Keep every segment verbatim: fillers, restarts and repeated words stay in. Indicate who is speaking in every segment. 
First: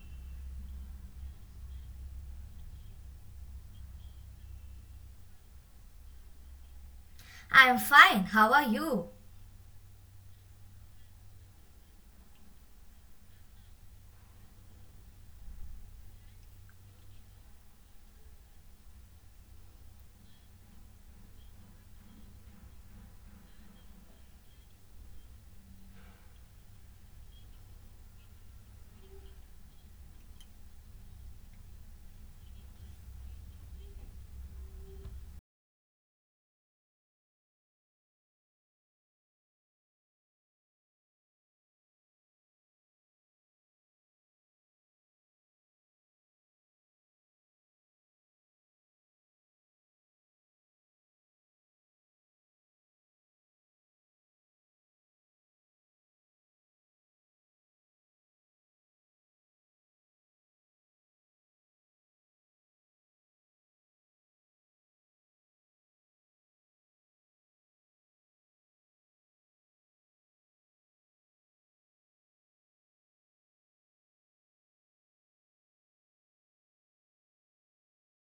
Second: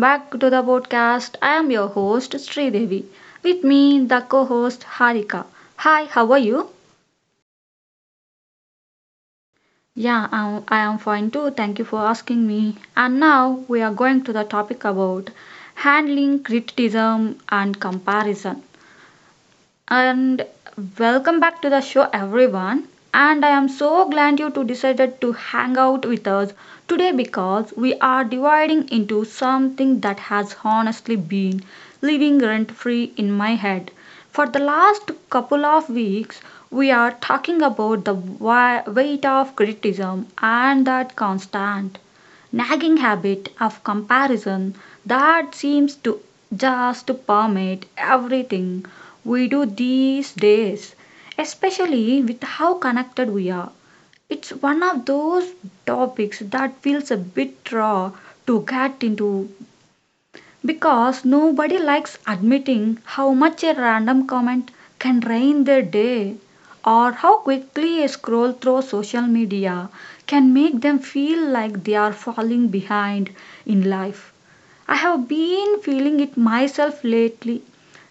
Speaker 1: back to the podcast. I am your host Sridevi. With me, the co-host Harika. Hi, how are you?
Speaker 2: I'm fine. How are you?
Speaker 1: Yeah, I'm, I am fine too. Thank you for asking me. And now we are going to the topic about handling criticism and comparison. And welcome back to the show, everyone. And I am so glad you two decided to hang out with us today, because we are dividing into something that has honestly been living rent free in my head. For the last couple of weeks, we are talking about the wi- weight of criticism and that constant nagging habit of comparison that seems to just permeate everything we do these days, especially with how connected we are. It's one of those topics that feels a bit raw to get into, because nobody likes admitting how much a random comment can ruin their day, or how quickly a scroll through social media can make them feel like they are falling behind in life. I have been feeling it myself lately,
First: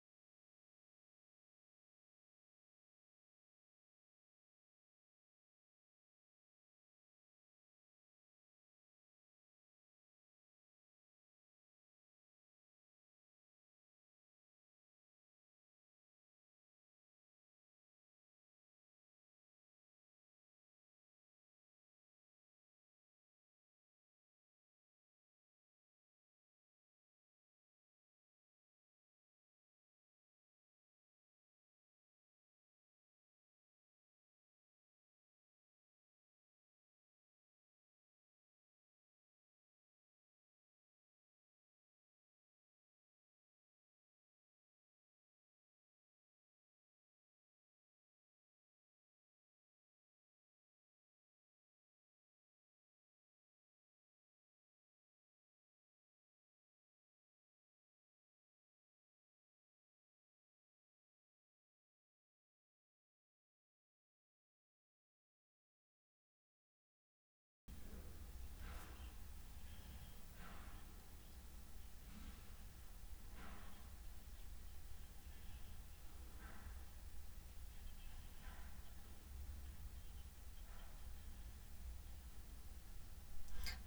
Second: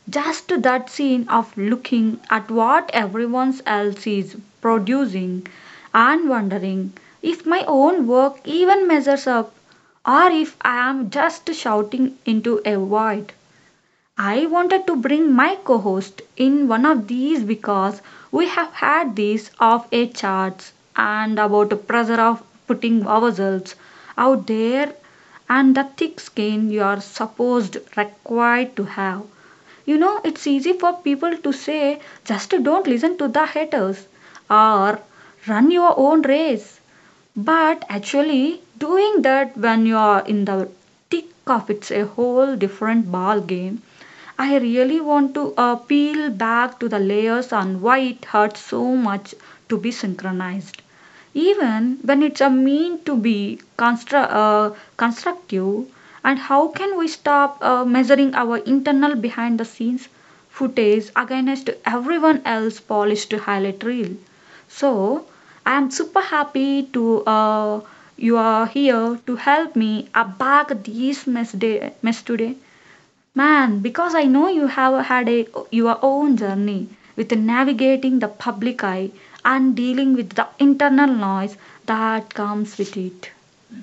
Speaker 1: just that scene of looking at what everyone else is producing and wondering if my own work even measures up, or if I am just shouting into a void. I wanted to bring my co host in one of these because we have had these off air chats and about the pressure of putting ourselves out there and the thick skin you are supposed required to have. You know, it's easy for people to say just don't listen to the haters or run your own race. But actually doing that when you're in the thick of it's a whole different ball game. I really want to uh, peel back to the layers on why it hurts so much to be synchronized. Even when it's a mean to be constru- uh, constructive, and how can we stop uh, measuring our internal behind the scenes footage against everyone else's polished highlight reel? So I am super happy to uh, you are here to help me unpack this mess, day, mess today. Man, because I know you have had a, your own journey with navigating the public eye and dealing with the internal noise that comes with it.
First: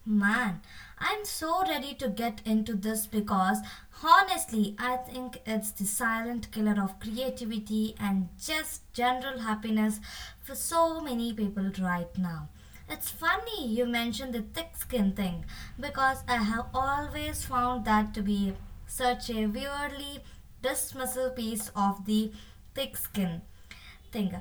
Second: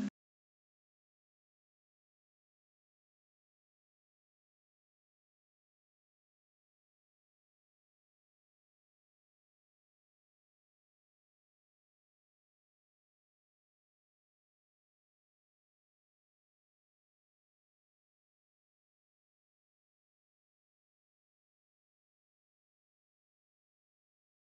Speaker 2: Man, I'm so ready to get into this because honestly, I think it's the silent killer of creativity and just general happiness for so many people right now. It's funny you mentioned the thick skin thing because I have always found that to be such a weirdly dismissive piece of the thick skin thing.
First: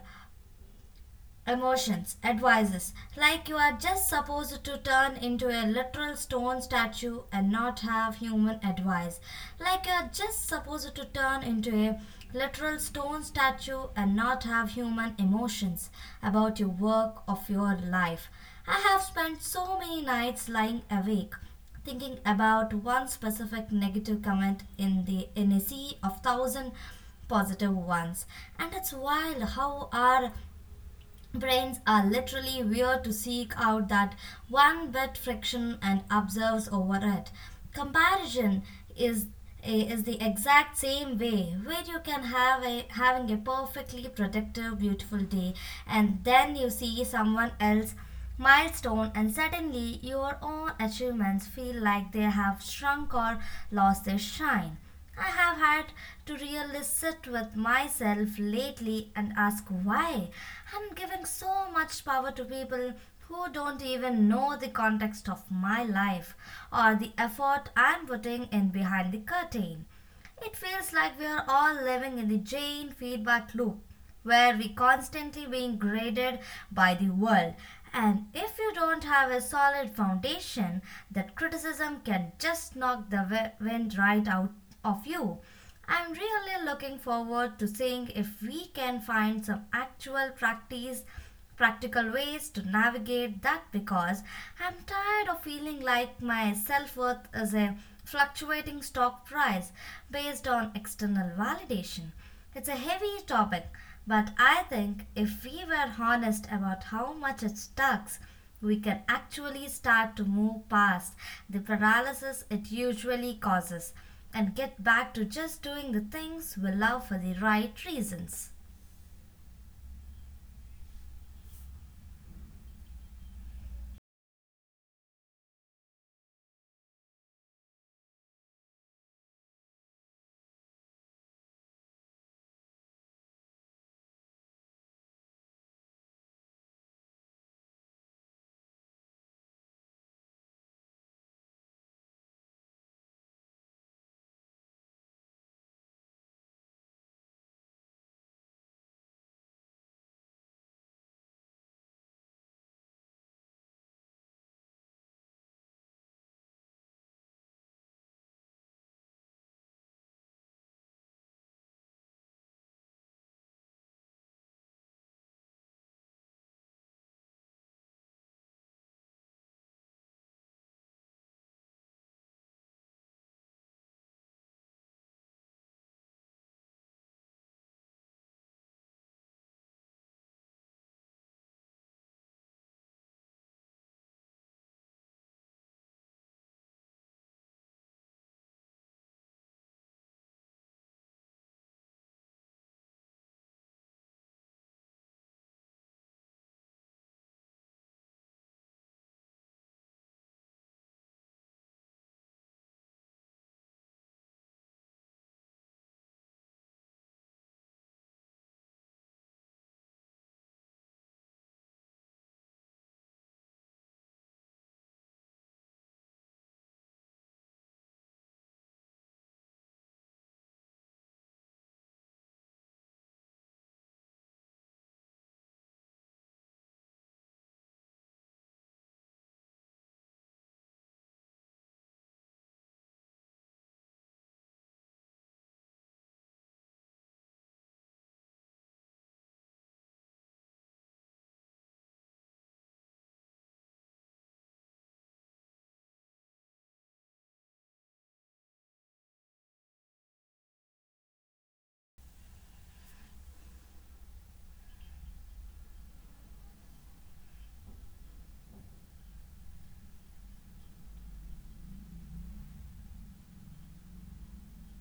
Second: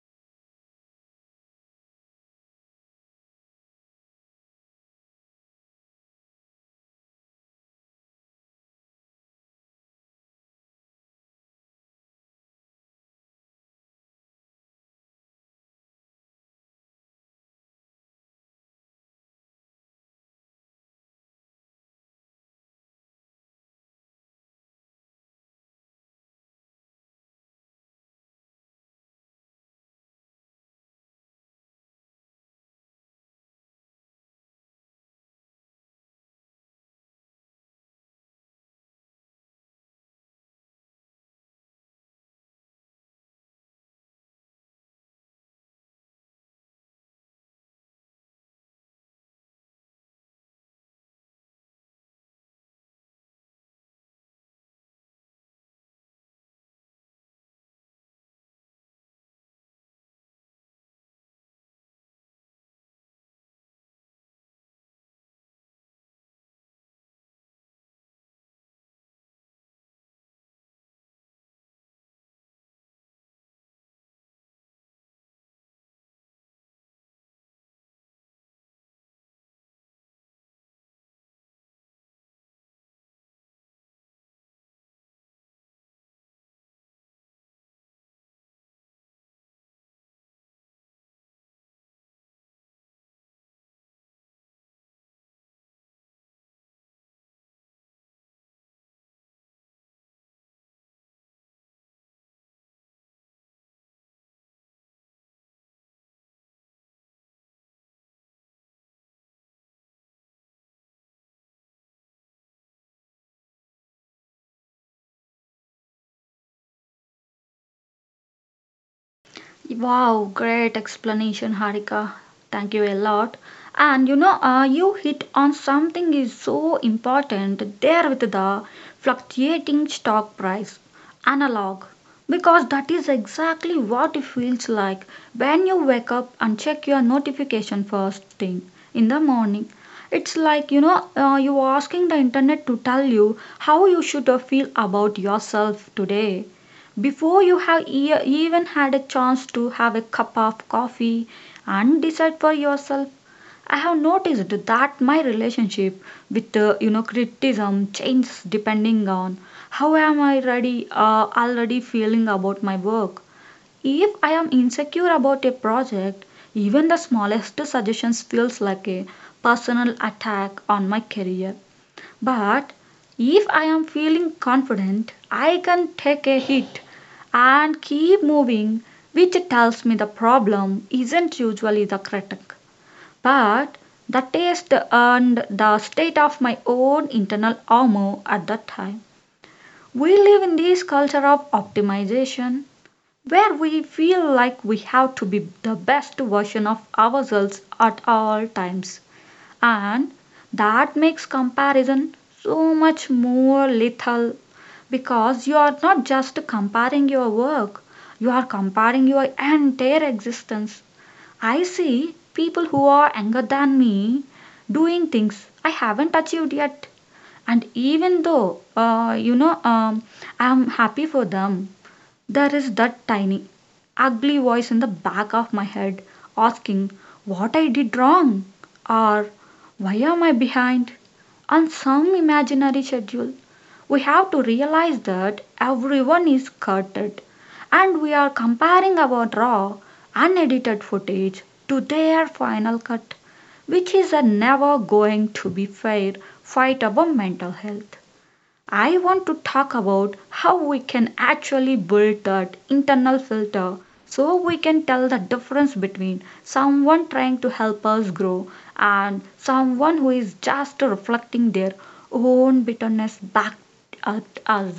Speaker 2: Emotions, advices, like you are just supposed to turn into a literal stone statue and not have human advice, like you are just supposed to turn into a literal stone statue and not have human emotions about your work of your life. I have spent so many nights lying awake thinking about one specific negative comment in the in a sea of thousand positive ones, and it's wild how our brains are literally weird to seek out that one bit friction and observes over it. Comparison is eh, is the exact same way, where you can have a having a perfectly productive beautiful day and then you see someone else milestone and suddenly your own achievements feel like they have shrunk or lost their shine. I have had to really sit with myself lately and ask why I'm giving so much power to people who don't even know the context of my life or the effort I'm putting in behind the curtain. It feels like we are all living in the Jane feedback loop where we constantly being graded by the world. And if you don't have a solid foundation, that criticism can just knock the wi- wind right out of you. I'm really looking forward to seeing if we can find some actual practice practical ways to navigate that because I'm tired of feeling like my self worth is a fluctuating stock price based on external validation. It's a heavy topic, but I think if we were honest about how much it sucks, we can actually start to move past the paralysis it usually causes and get back to just doing the things we love for the right reasons.
Speaker 1: Wow, great explanation, Harika. Thank you a lot. And you know, uh, you hit on something is so important there with the fluctuating stock price analog, because that is exactly what it feels like when you wake up and check your notification first thing in the morning. It's like you know, uh, you asking the internet to tell you how you should uh, feel about yourself today before you have e- even had a chance to have a cup of coffee and decide for yourself. I have noticed that my relationship with uh, you know criticism changes depending on how am I ready uh, already feeling about my work. If I am insecure about a project, even the smallest suggestions feels like a personal attack on my career. But if I am feeling confident, I can take a hit and keep moving, which tells me the problem isn't usually the critic, but the taste and the state of my own internal armor at that time. We live in this culture of optimization where we feel like we have to be the best version of ourselves at all times, and that makes comparison so much more lethal, because you are not just comparing your work, you are comparing your entire existence. I see people who are younger than me doing things I haven't achieved yet, and even though uh, you know um, I'm happy for them, there is that tiny, ugly voice in the back of my head asking what I did wrong, or why am I behind on some imaginary schedule. We have to realize that everyone is cutted, and we are comparing our raw, unedited footage to their final cut, which is a never going to be fair fight about mental health. I want to talk about how we can actually build that internal filter so we can tell the difference between someone trying to help us grow and someone who is just reflecting their own bitterness back at us.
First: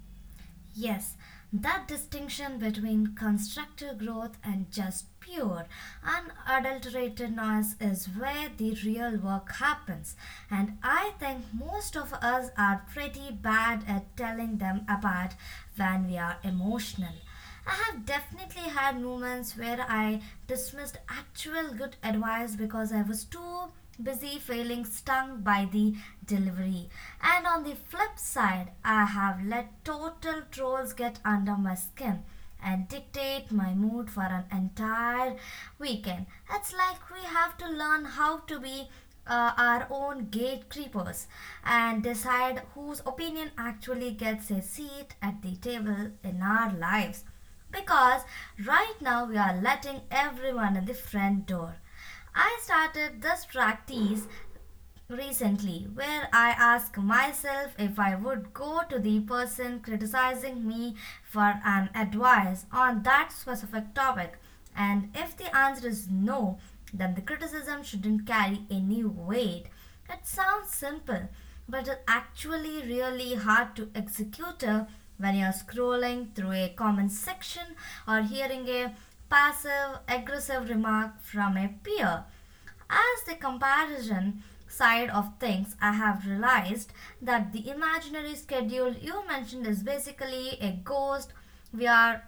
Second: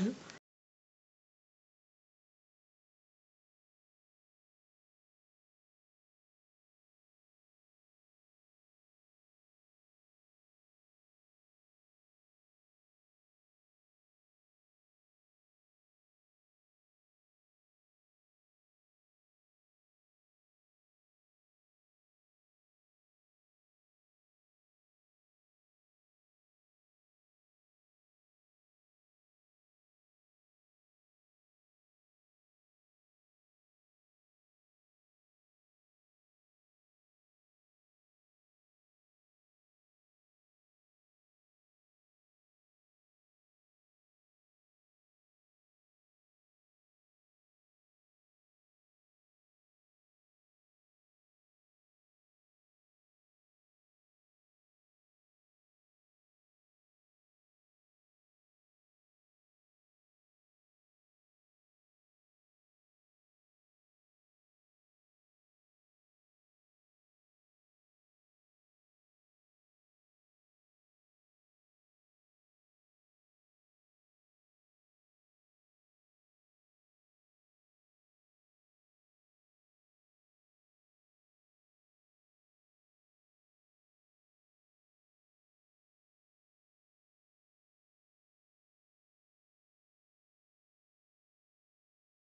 Speaker 2: Yes, that distinction between constructive growth and just pure, unadulterated noise is where the real work happens. And I think most of us are pretty bad at telling them apart when we are emotional. I have definitely had moments where I dismissed actual good advice because I was too busy feeling stung by the delivery. And on the flip side, I have let total trolls get under my skin and dictate my mood for an entire weekend. It's like we have to learn how to be uh, our own gatekeepers and decide whose opinion actually gets a seat at the table in our lives. Because right now we are letting everyone in the front door. I started this practice recently where I ask myself if I would go to the person criticizing me for an advice on that specific topic. And if the answer is no, then the criticism shouldn't carry any weight. It sounds simple, but it's actually really hard to execute it when you're scrolling through a comment section or hearing a passive aggressive remark from a peer. As the comparison side of things, I have realized that the imaginary schedule you mentioned is basically a ghost we are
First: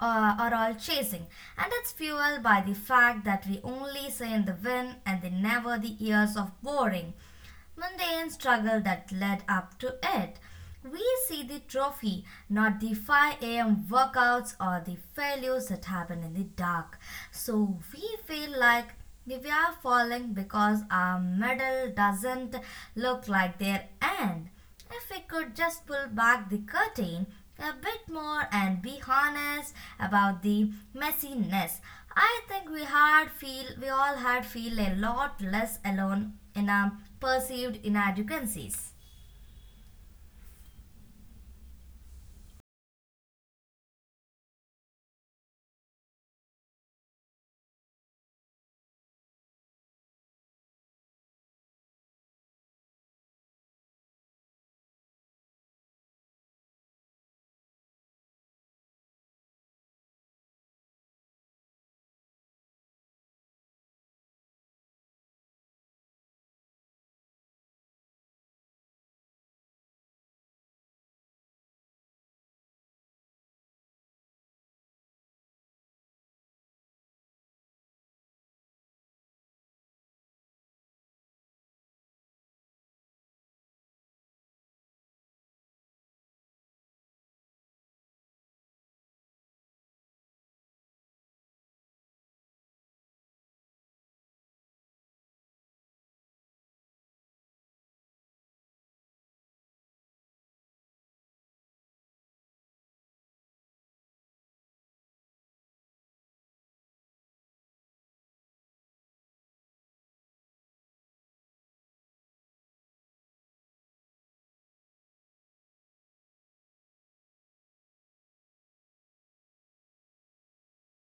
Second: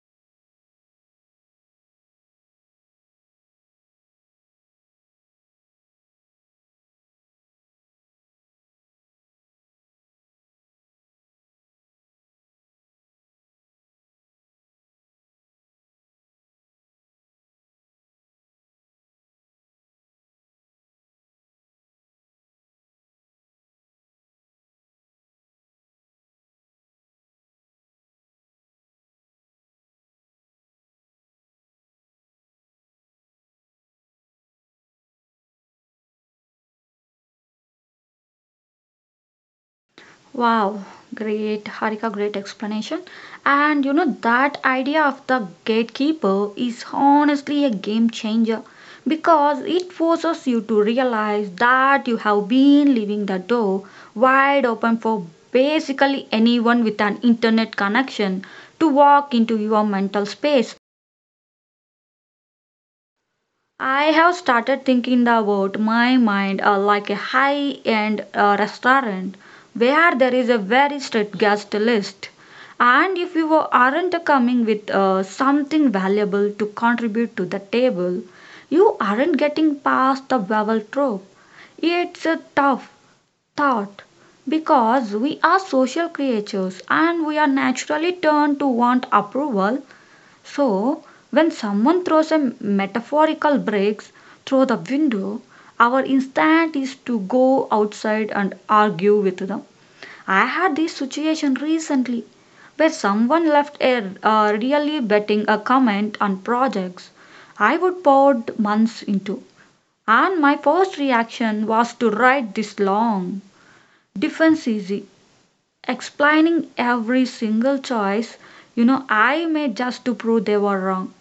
Speaker 2: uh, are all chasing, and it's fueled by the fact that we only see in the wind and they never the years of boring, mundane struggle that led up to it. We see the trophy, not the five a m workouts or the failures that happen in the dark. So we feel like we are falling because our medal doesn't look like their end. If we could just pull back the curtain a bit more and be honest about the messiness, I think we had feel we all had feel a lot less alone in our perceived inadequacies.
Speaker 1: Wow, great, Harika, great explanation. And you know, that idea of the gatekeeper is honestly a game changer, because it forces you to realize that you have been leaving the door wide open for basically anyone with an internet connection to walk into your mental space. I have started thinking about my mind uh, like a high end uh, restaurant where there is a very strict guest list. And if you aren't coming with uh, something valuable to contribute to the table, you aren't getting past the bevel trope. It's a tough thought, because we are social creatures and we are naturally turned to want approval. So, when someone throws a metaphorical bricks through the window, our instinct is to go outside and argue with them. I had this situation recently where someone left a uh, really betting a comment on projects I would poured months into, and my first reaction was to write this long defense easy explaining every single choice you know I made just to prove they were wrong.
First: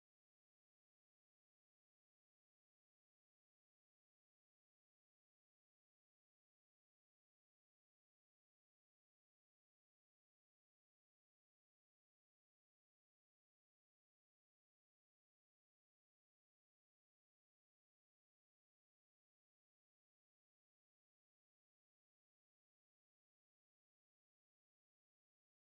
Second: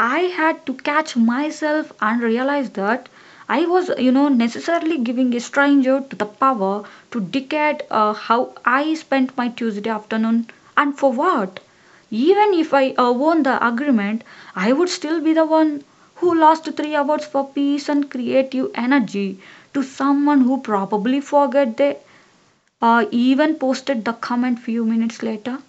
Speaker 1: I had to catch myself and realize that I was, you know, necessarily giving a stranger to the power to dictate uh, how I spent my Tuesday afternoon and for what. Even if I uh, won the agreement, I would still be the one who lost three hours for peace and creative energy to someone who probably forget they uh, even posted the comment few minutes later.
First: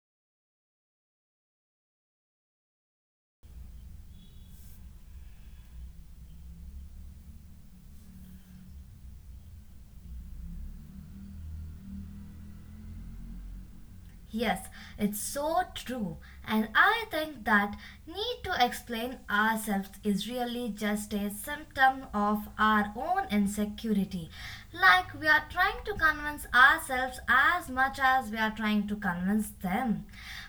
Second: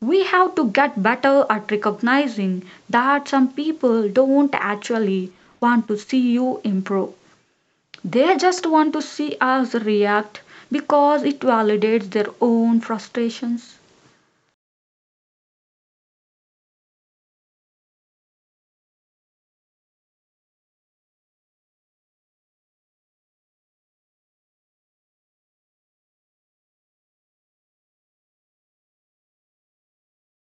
Speaker 1: We have to get better at recognizing that some people don't actually want to see you improve. They just want to see us react because it validates their own frustrations.
Speaker 2: Yes, it's so true. And I think that need to explain ourselves is really just a symptom of our own insecurity. Like we are trying to convince ourselves as much as we are trying to convince them.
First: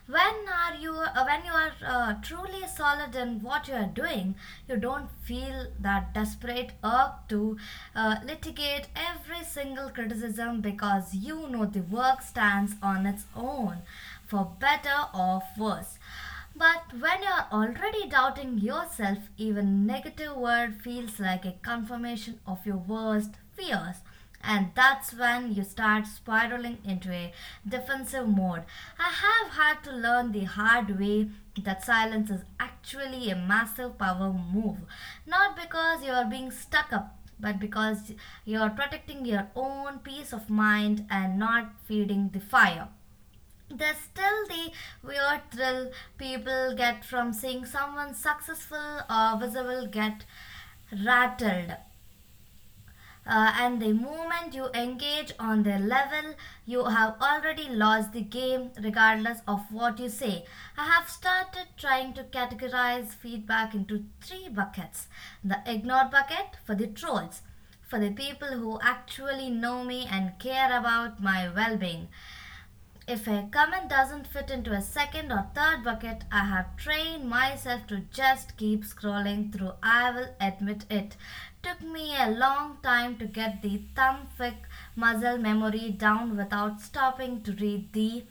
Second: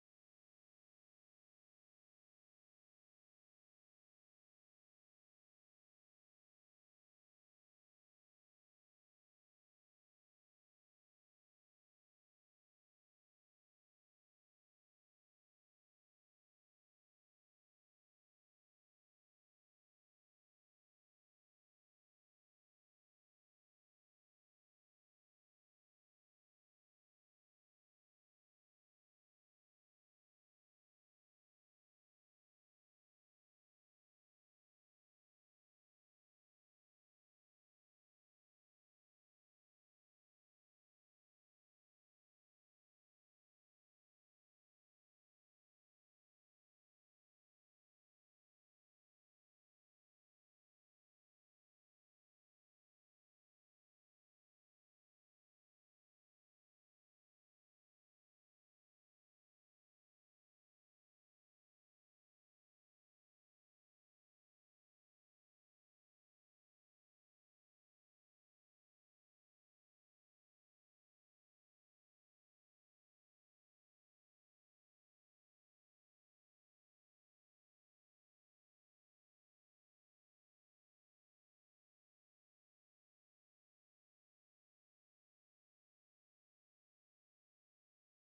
Speaker 2: When are you uh, when you are uh, truly solid in what you are doing, you don't feel that desperate urge to uh, litigate every single criticism because you know the work stands on its own, for better or worse. But when you're already doubting yourself, even negative word feels like a confirmation of your worst fears, and that's when you start spiraling into a defensive mode. I have had to learn the hard way that silence is actually a massive power move, not because you are being stuck up, but because you are protecting your own peace of mind and not feeding the fire. There's still the weird thrill people get from seeing someone successful or visible get rattled uh, and the moment you engage on their level, you have already lost the game regardless of what you say. I have started trying to categorize feedback into three buckets: the ignored bucket for the trolls, for the people who actually know me and care about my well being. If a comment doesn't fit into a second or third bucket, I have trained myself to just keep scrolling through. I will admit it. Took me a long time to get the thumb thick muscle memory down without stopping to read the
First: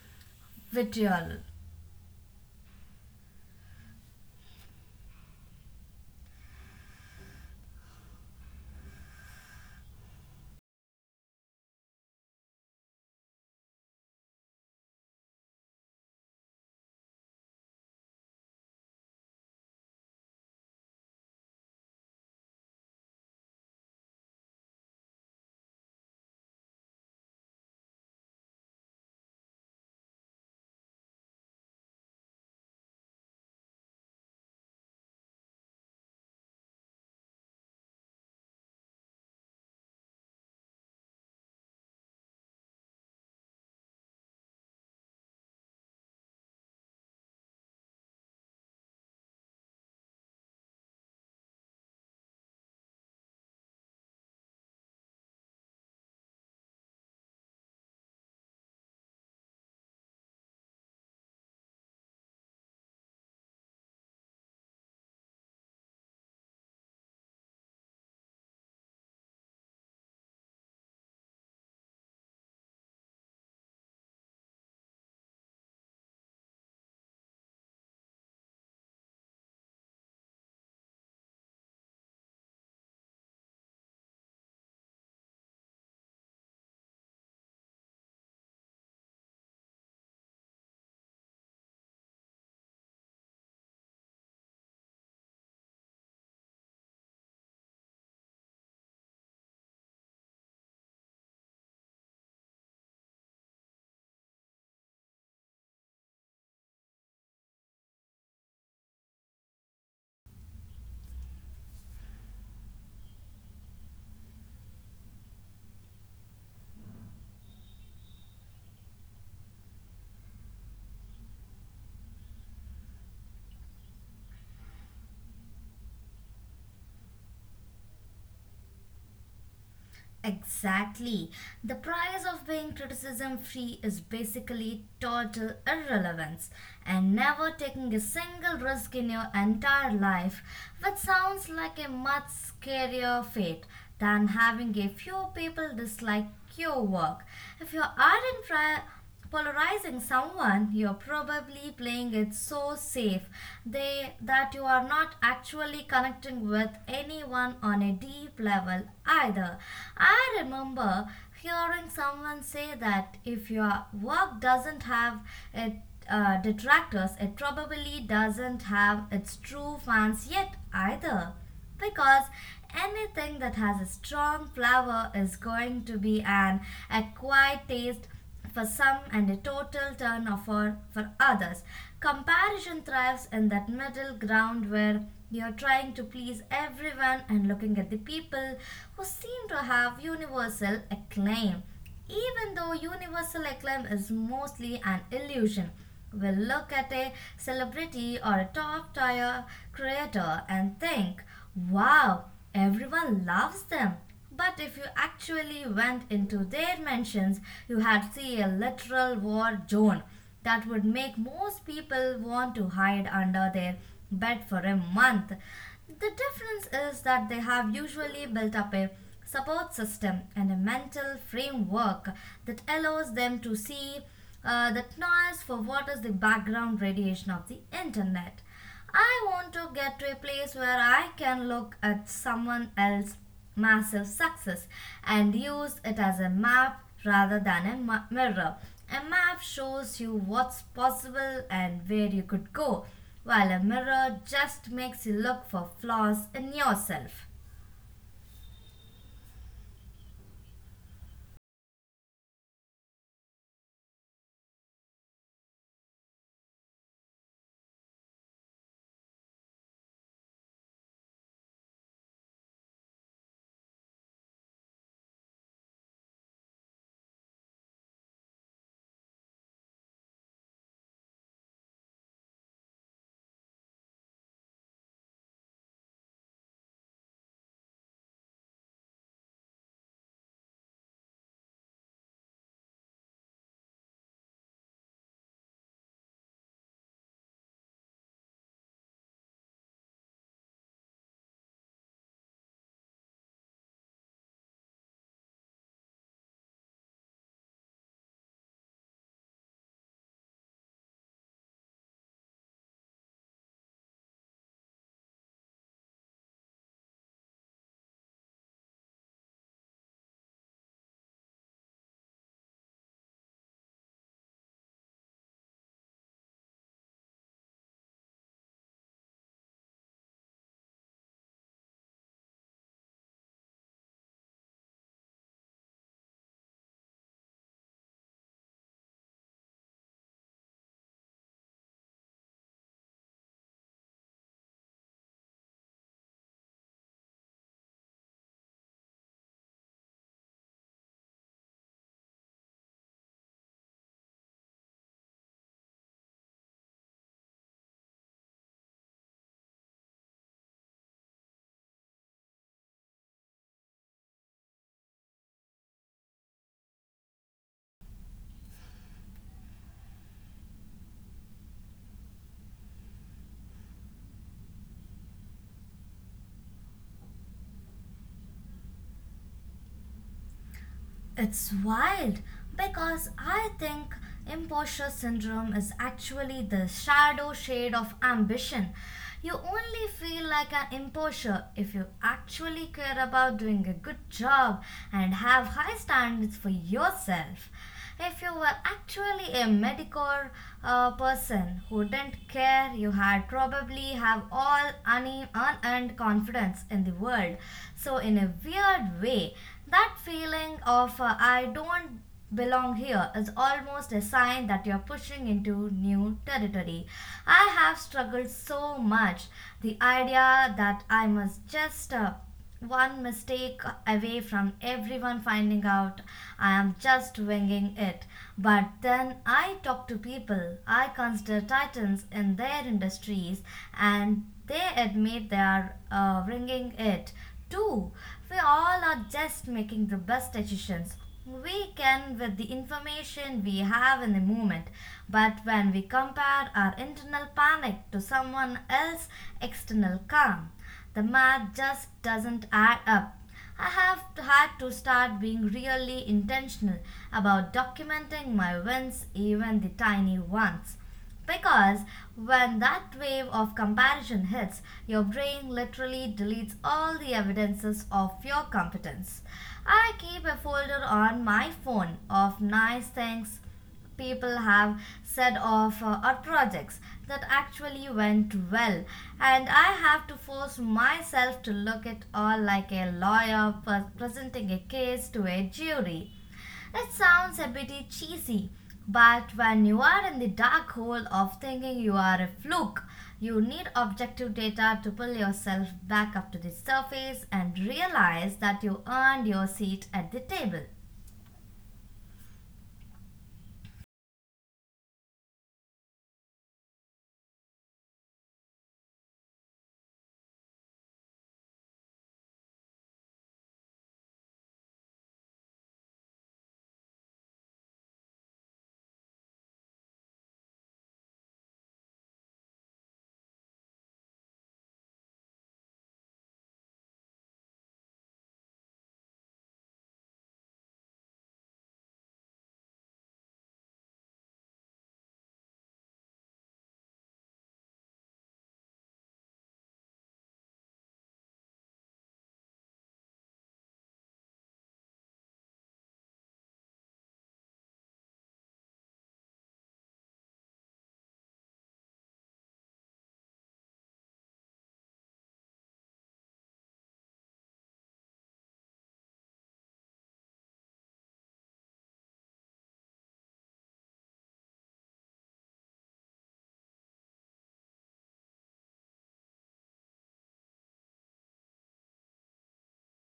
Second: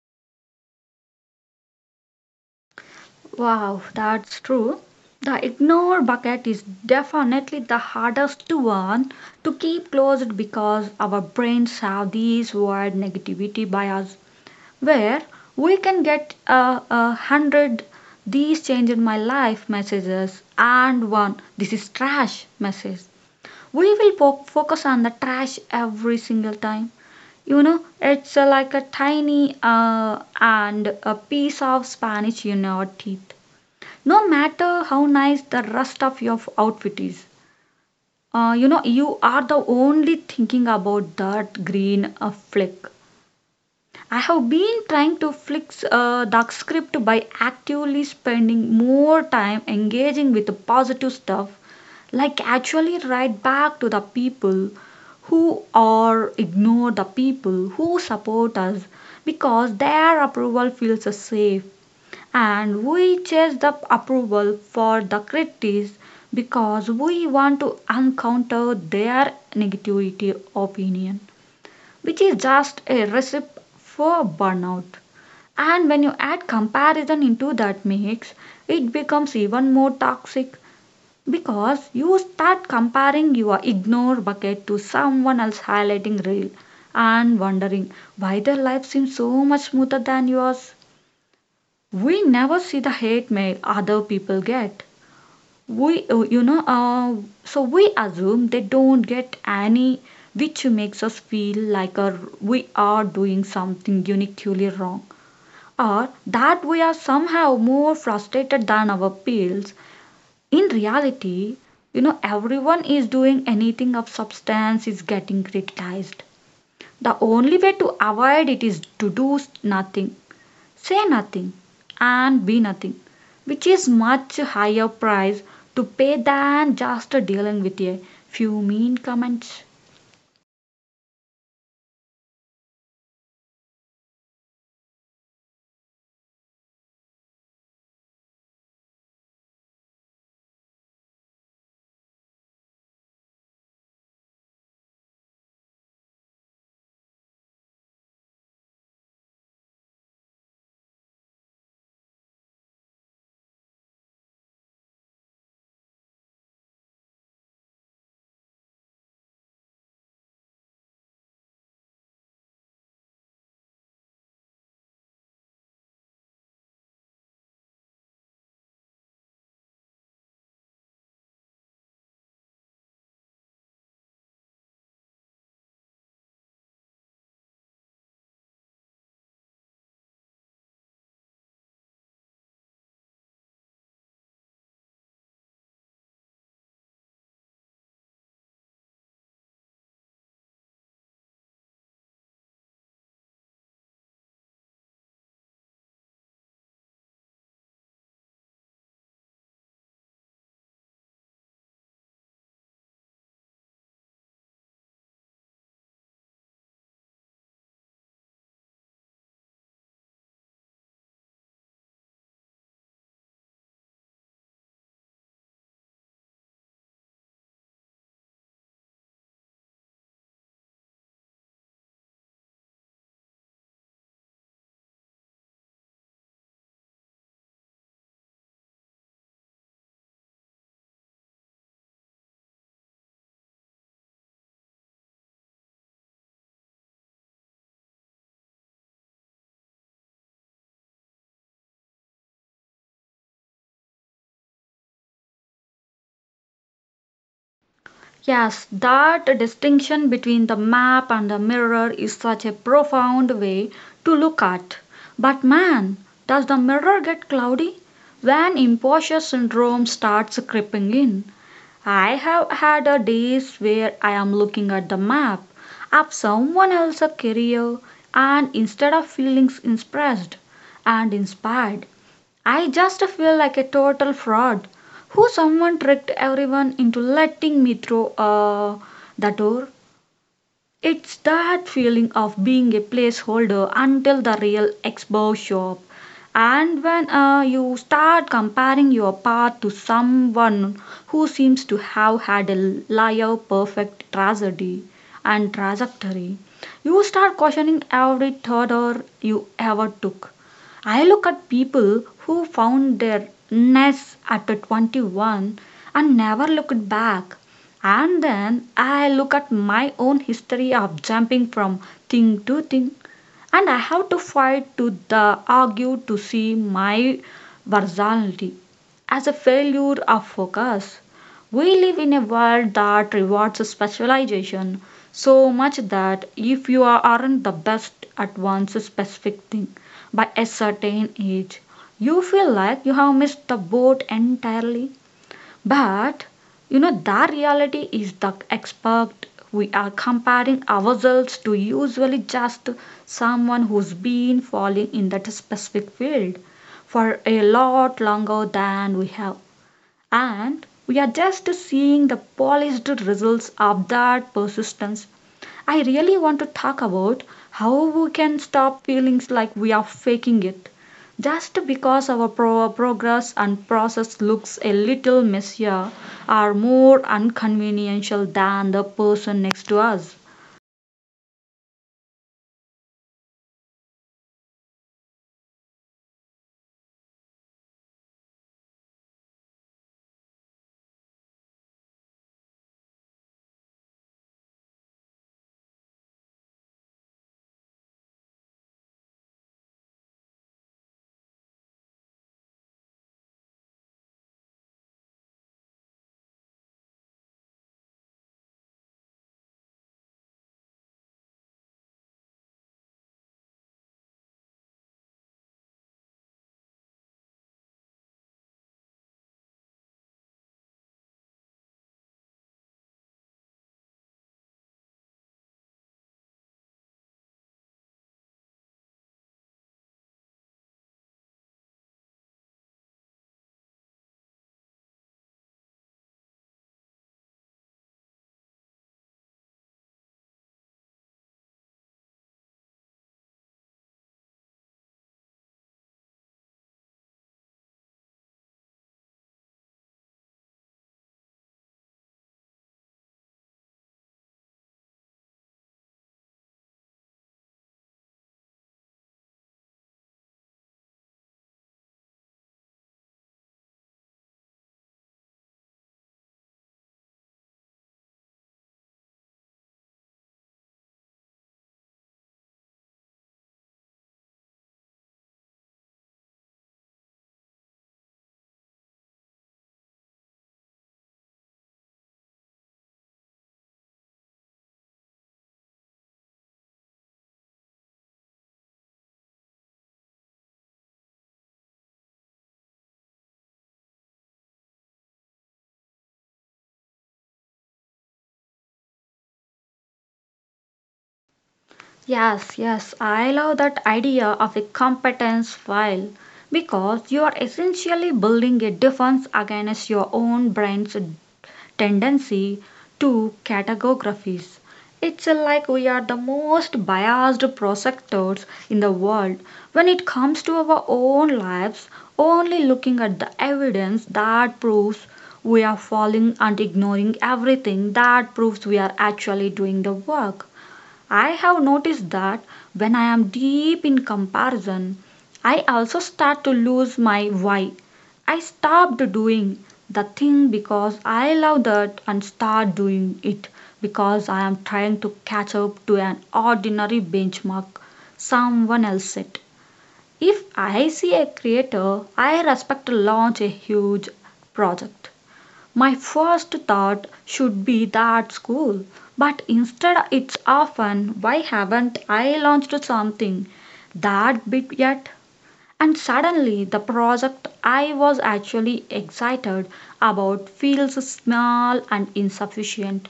Speaker 2: vitriol.
Speaker 1: Wow, that's true. The ignore bucket is definitely the hardest one to keep closed, because our brains have these wired negativity biases where we can get a, a hundred these changed my life messages and one this is trash message we will po- focus on the trash every single time. You know, it's uh, like a tiny uh, and a piece of spanish in your teeth, no matter how nice the rest of your outfit is. Uh, you know, you are the only thinking about that green uh, flick. I have been trying to fix uh, dark script by actively spending more time engaging with the positive stuff, like actually write back to the people who or ignore the people who support us, because their approval feels safe and we chase the approval for the critics because we want to encounter their negativity opinion, which is just a recipe for burnout. And when you add comparison into that mix, it becomes even more toxic, because you start comparing your ignore bucket to someone else's highlighting reel and wondering why their life seems so much smoother than yours. We never see the hate mail other people get. We uh, you know uh, So we assume they don't get any, which makes us feel like uh, we are doing something uniquely wrong, or that we are somehow more frustrated than our peers. In reality, you know everyone is doing anything of substance is getting criticized. The only way to avoid it is to do nothing, say nothing, and be nothing, which is much higher price to pay than just dealing with a few mean comments.
Speaker 2: Exactly. The price of being criticism free is basically total irrelevance and never taking a single risk in your entire life, which sounds like a much scarier fate than having a few people dislike your work. If you are and pri- polarizing someone, you're probably playing it so safe they that you are not actually connecting with anyone on a deep level either. I remember hearing someone say that if your work doesn't have it uh, detractors, it probably doesn't have its true fans yet either, because anything that has a strong flavor is going to be an acquired taste for some and a total turnover for others. Comparison thrives in that middle ground where you're trying to please everyone and looking at the people who seem to have universal acclaim. Even though universal acclaim is mostly an illusion, we look at a celebrity or a top tier creator and think, wow, everyone loves them. But if you actually went into their mansions, you had see a literal war zone that would make most people want to hide under their bed for a month. The difference is that they have usually built up a support system and a mental framework that allows them to see uh, that noise for what is the background radiation of the internet. I want to get to a place where I can look at someone else's massive success and use it as a map rather than a ma- mirror. A map shows you what's possible and where you could go, while a mirror just makes you look for flaws in yourself.
Speaker 1: Yes, that distinction between the map and the mirror is such a profound way to look at. But man, does the mirror get cloudy when imposter syndrome starts creeping in? I have had a days where I am looking at the map of someone else's career, and instead of feeling impressed and inspired, I just feel like a total fraud who someone tricked everyone into letting me through uh, the door. It's that feeling of being a placeholder until the real expo shop. And when uh, you start comparing your path to someone who seems to have had a liar perfect tragedy and trajectory, you start questioning every thought or you ever took. I look at people who found their nest at twenty-one and never looked back. And then I look at my own history of jumping from thing to thing, and I have to fight to the argue to see my versatility as a failure of focus. We live in a world that rewards specialization so much that if you are- aren't the best at one specific thing by a certain age, you feel like you have missed the boat entirely. But you know that reality is the expert we are comparing ourselves to usually just someone who's been falling in that specific field for a lot longer than we have, and we are just seeing the polished results of that persistence. I really want to talk about how we can stop feeling like we are faking it just because our pro- progress and process looks a little messier or more inconveniential than the person next to us.
Speaker 2: It's wild because I think imposter syndrome is actually the shadow shade of ambition. You only feel like an imposter if you actually care about doing a good job and have high standards for yourself. If you were actually a medical uh, person who didn't care, you had probably have all une- unearned confidence in the world. So, in a weird way, that feeling of uh, I don't belong here is almost a sign that you're pushing into new territory. I have struggled so much. The idea that I must just uh, one mistake away from everyone finding out I am just winging it. But then I talk to people I consider titans in their industries and they admit they are uh, winging it too. We all are just making the best decisions we can with the information we have in the moment, but when we compare our internal panic to someone else's external calm, the math just doesn't add up. I have had to start being really intentional about documenting my wins, even the tiny ones. Because when that wave of comparison hits, your brain literally deletes all the evidences of your competence. I keep a folder on my phone of nice things people have said of uh, art projects that actually went well, and I have to force myself to look at all like a lawyer per- presenting a case to a jury. It sounds a bit cheesy, but when you are in the dark hole of thinking you are a fluke, you need objective data to pull yourself back up to the surface and realize that you earned your seat at the table.
Speaker 1: Yes, yes, I love that idea of a competence file because you are essentially building a defense against your own brain's tendency to categorize. It's like we are the most biased prosecutors in the world when it comes to our own lives, only looking at the evidence that proves we are falling and ignoring everything that proves we are actually doing the work. I have noticed that when I am deep in comparison, I also start to lose my why. I stopped doing the thing because I love that and start doing it because I am trying to catch up to an ordinary benchmark someone else set. If I see a creator I respect launch a huge project, my first thought should be that school, but instead it's often, why haven't I launched something that big yet? And suddenly the project I was actually excited about feels small and insufficient,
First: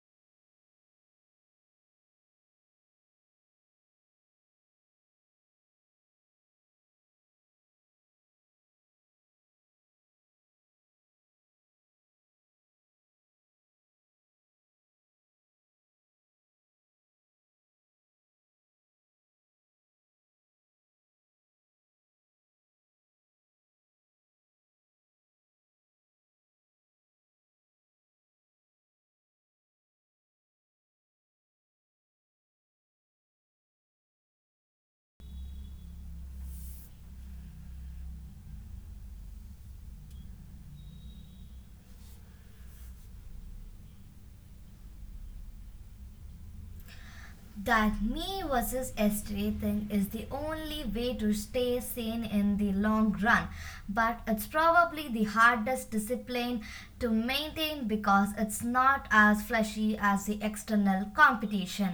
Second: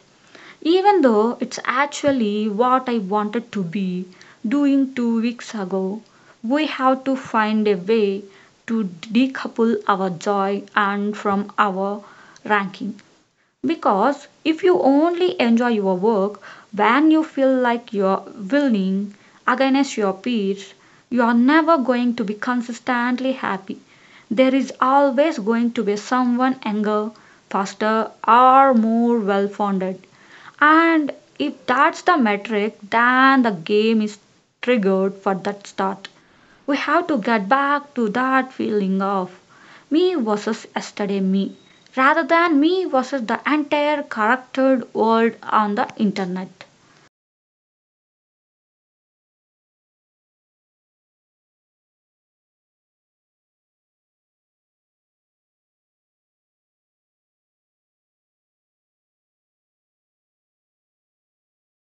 Speaker 1: even though it's actually what I wanted to be doing two weeks ago. We have to find a way to decouple our joy and from our ranking. Because if you only enjoy your work when you feel like you're winning against your peers, you're never going to be consistently happy. There is always going to be someone younger, faster, or more well funded. And if that's the metric, then the game is triggered for that start. We have to get back to that feeling of me versus yesterday me, rather than me versus the entire corrupted world on the internet.
Speaker 2: That me versus yesterday thing is the only way to stay sane in the long run, but it's probably the hardest discipline to maintain because it's not as flashy as the external competition.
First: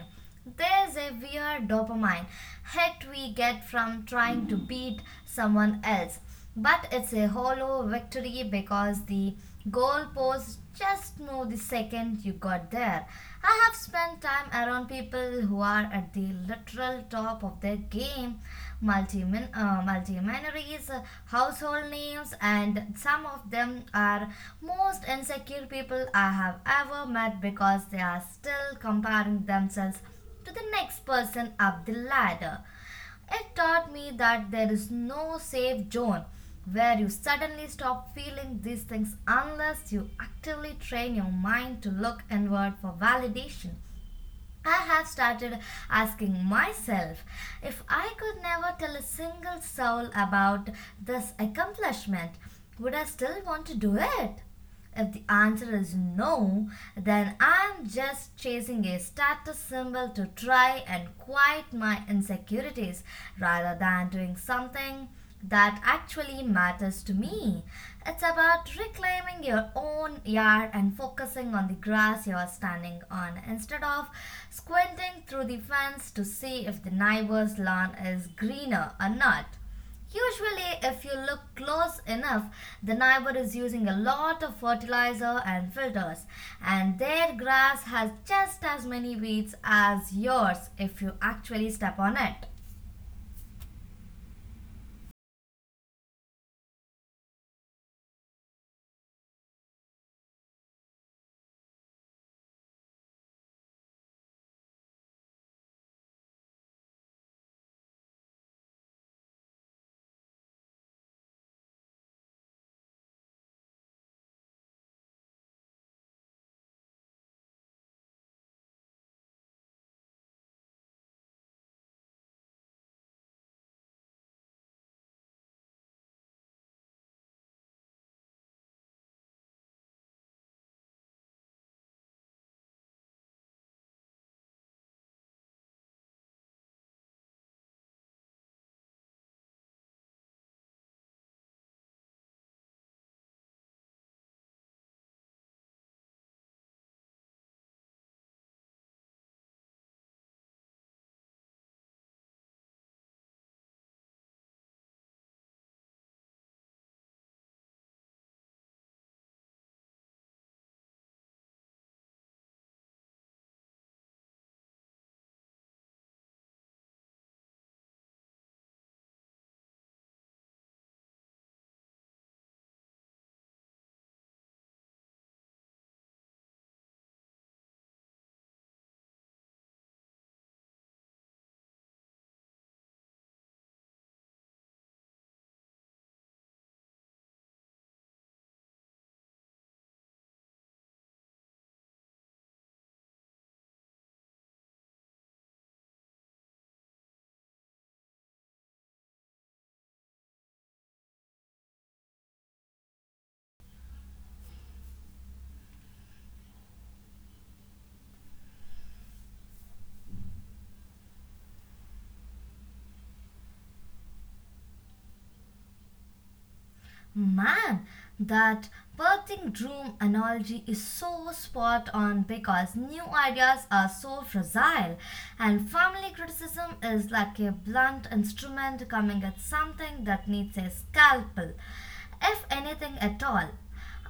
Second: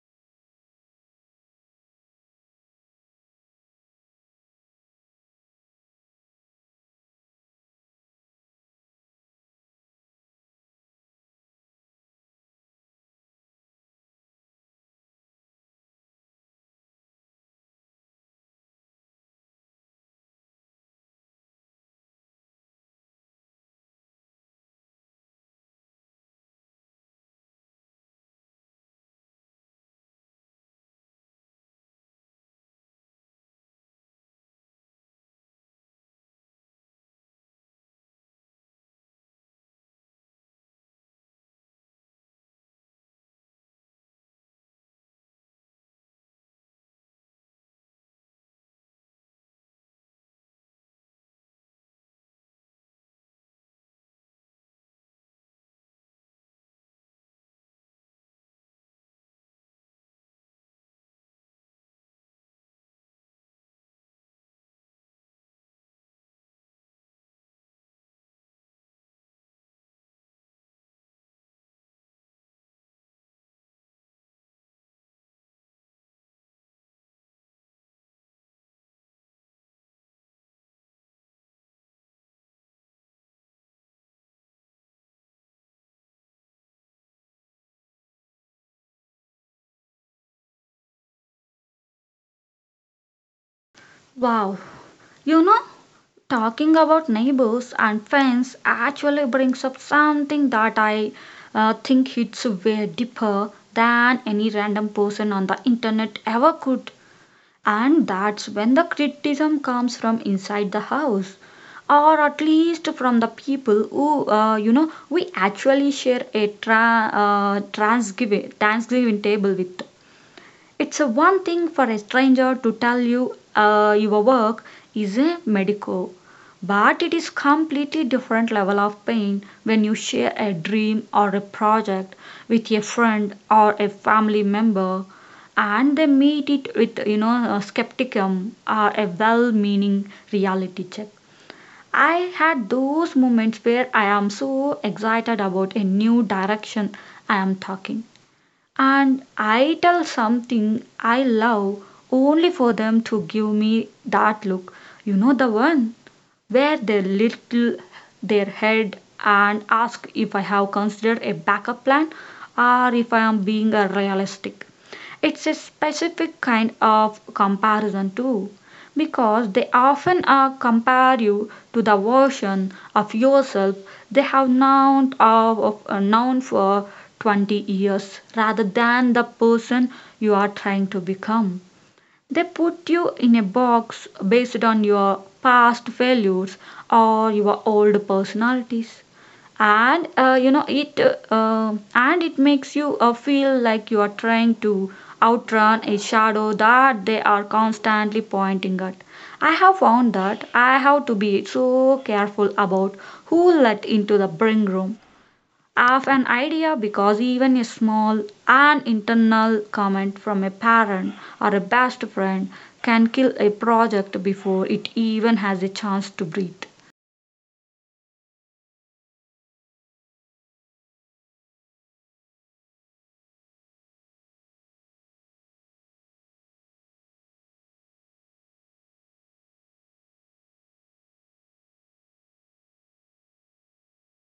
Speaker 2: There's a weird dopamine hit we get from trying to beat someone else, but it's a hollow victory because the goalposts just know the second you got there. I have spent time around people who are at the literal top of their game, multi uh, multi minorities, household names, and some of them are most insecure people I have ever met because they are still comparing themselves to the next person up the ladder. It taught me that there is no safe zone where you suddenly stop feeling these things unless you actively train your mind to look inward for validation. I have started asking myself, if I could never tell a single soul about this accomplishment, would I still want to do it? If the answer is no, then I'm just chasing a status symbol to try and quiet my insecurities rather than doing something that actually matters to me. It's about reclaiming your own yard and focusing on the grass you're standing on instead of squinting through the fence to see if the neighbor's lawn is greener or not. Usually, if you look close enough, the neighbor is using a lot of fertilizer and filters, and their grass has just as many weeds as yours if you actually step on it.
Speaker 1: Wow, you know, talking about neighbors and friends actually brings up something that I uh, think hits way deeper than any random person on the internet ever could. And that's when the criticism comes from inside the house, or at least from the people who, uh, you know, we actually share a tra- uh, Thanksgiving, Thanksgiving table with. It's a one thing for a stranger to tell you uh, your work is a medico, but it is completely different level of pain when you share a dream or a project with a friend or a family member and they meet it with you know a skepticism or a well-meaning reality check. I had those moments where I am so excited about a new direction I am talking and I tell something I love only for them to give me that look. You know the one, where they little their head and ask if I have considered a backup plan or if I am being uh, realistic. It's a specific kind of comparison too, because they often are compare you to the version of yourself they have known of of, uh, known for twenty years rather than the person you are trying to become. They put you in a box based on your past failures or your old personalities. And uh, you know it uh, uh, and it makes you uh, feel like you are trying to outrun a shadow that they are constantly pointing at. I have found that I have to be so careful about who let into the bring room of an idea, because even a small and internal comment from a parent or a best friend can kill a project before it even has a chance to breathe.
Speaker 2: Man, that birthing room analogy is so spot on because new ideas are so fragile, and family criticism is like a blunt instrument coming at something that needs a scalpel, if anything at all.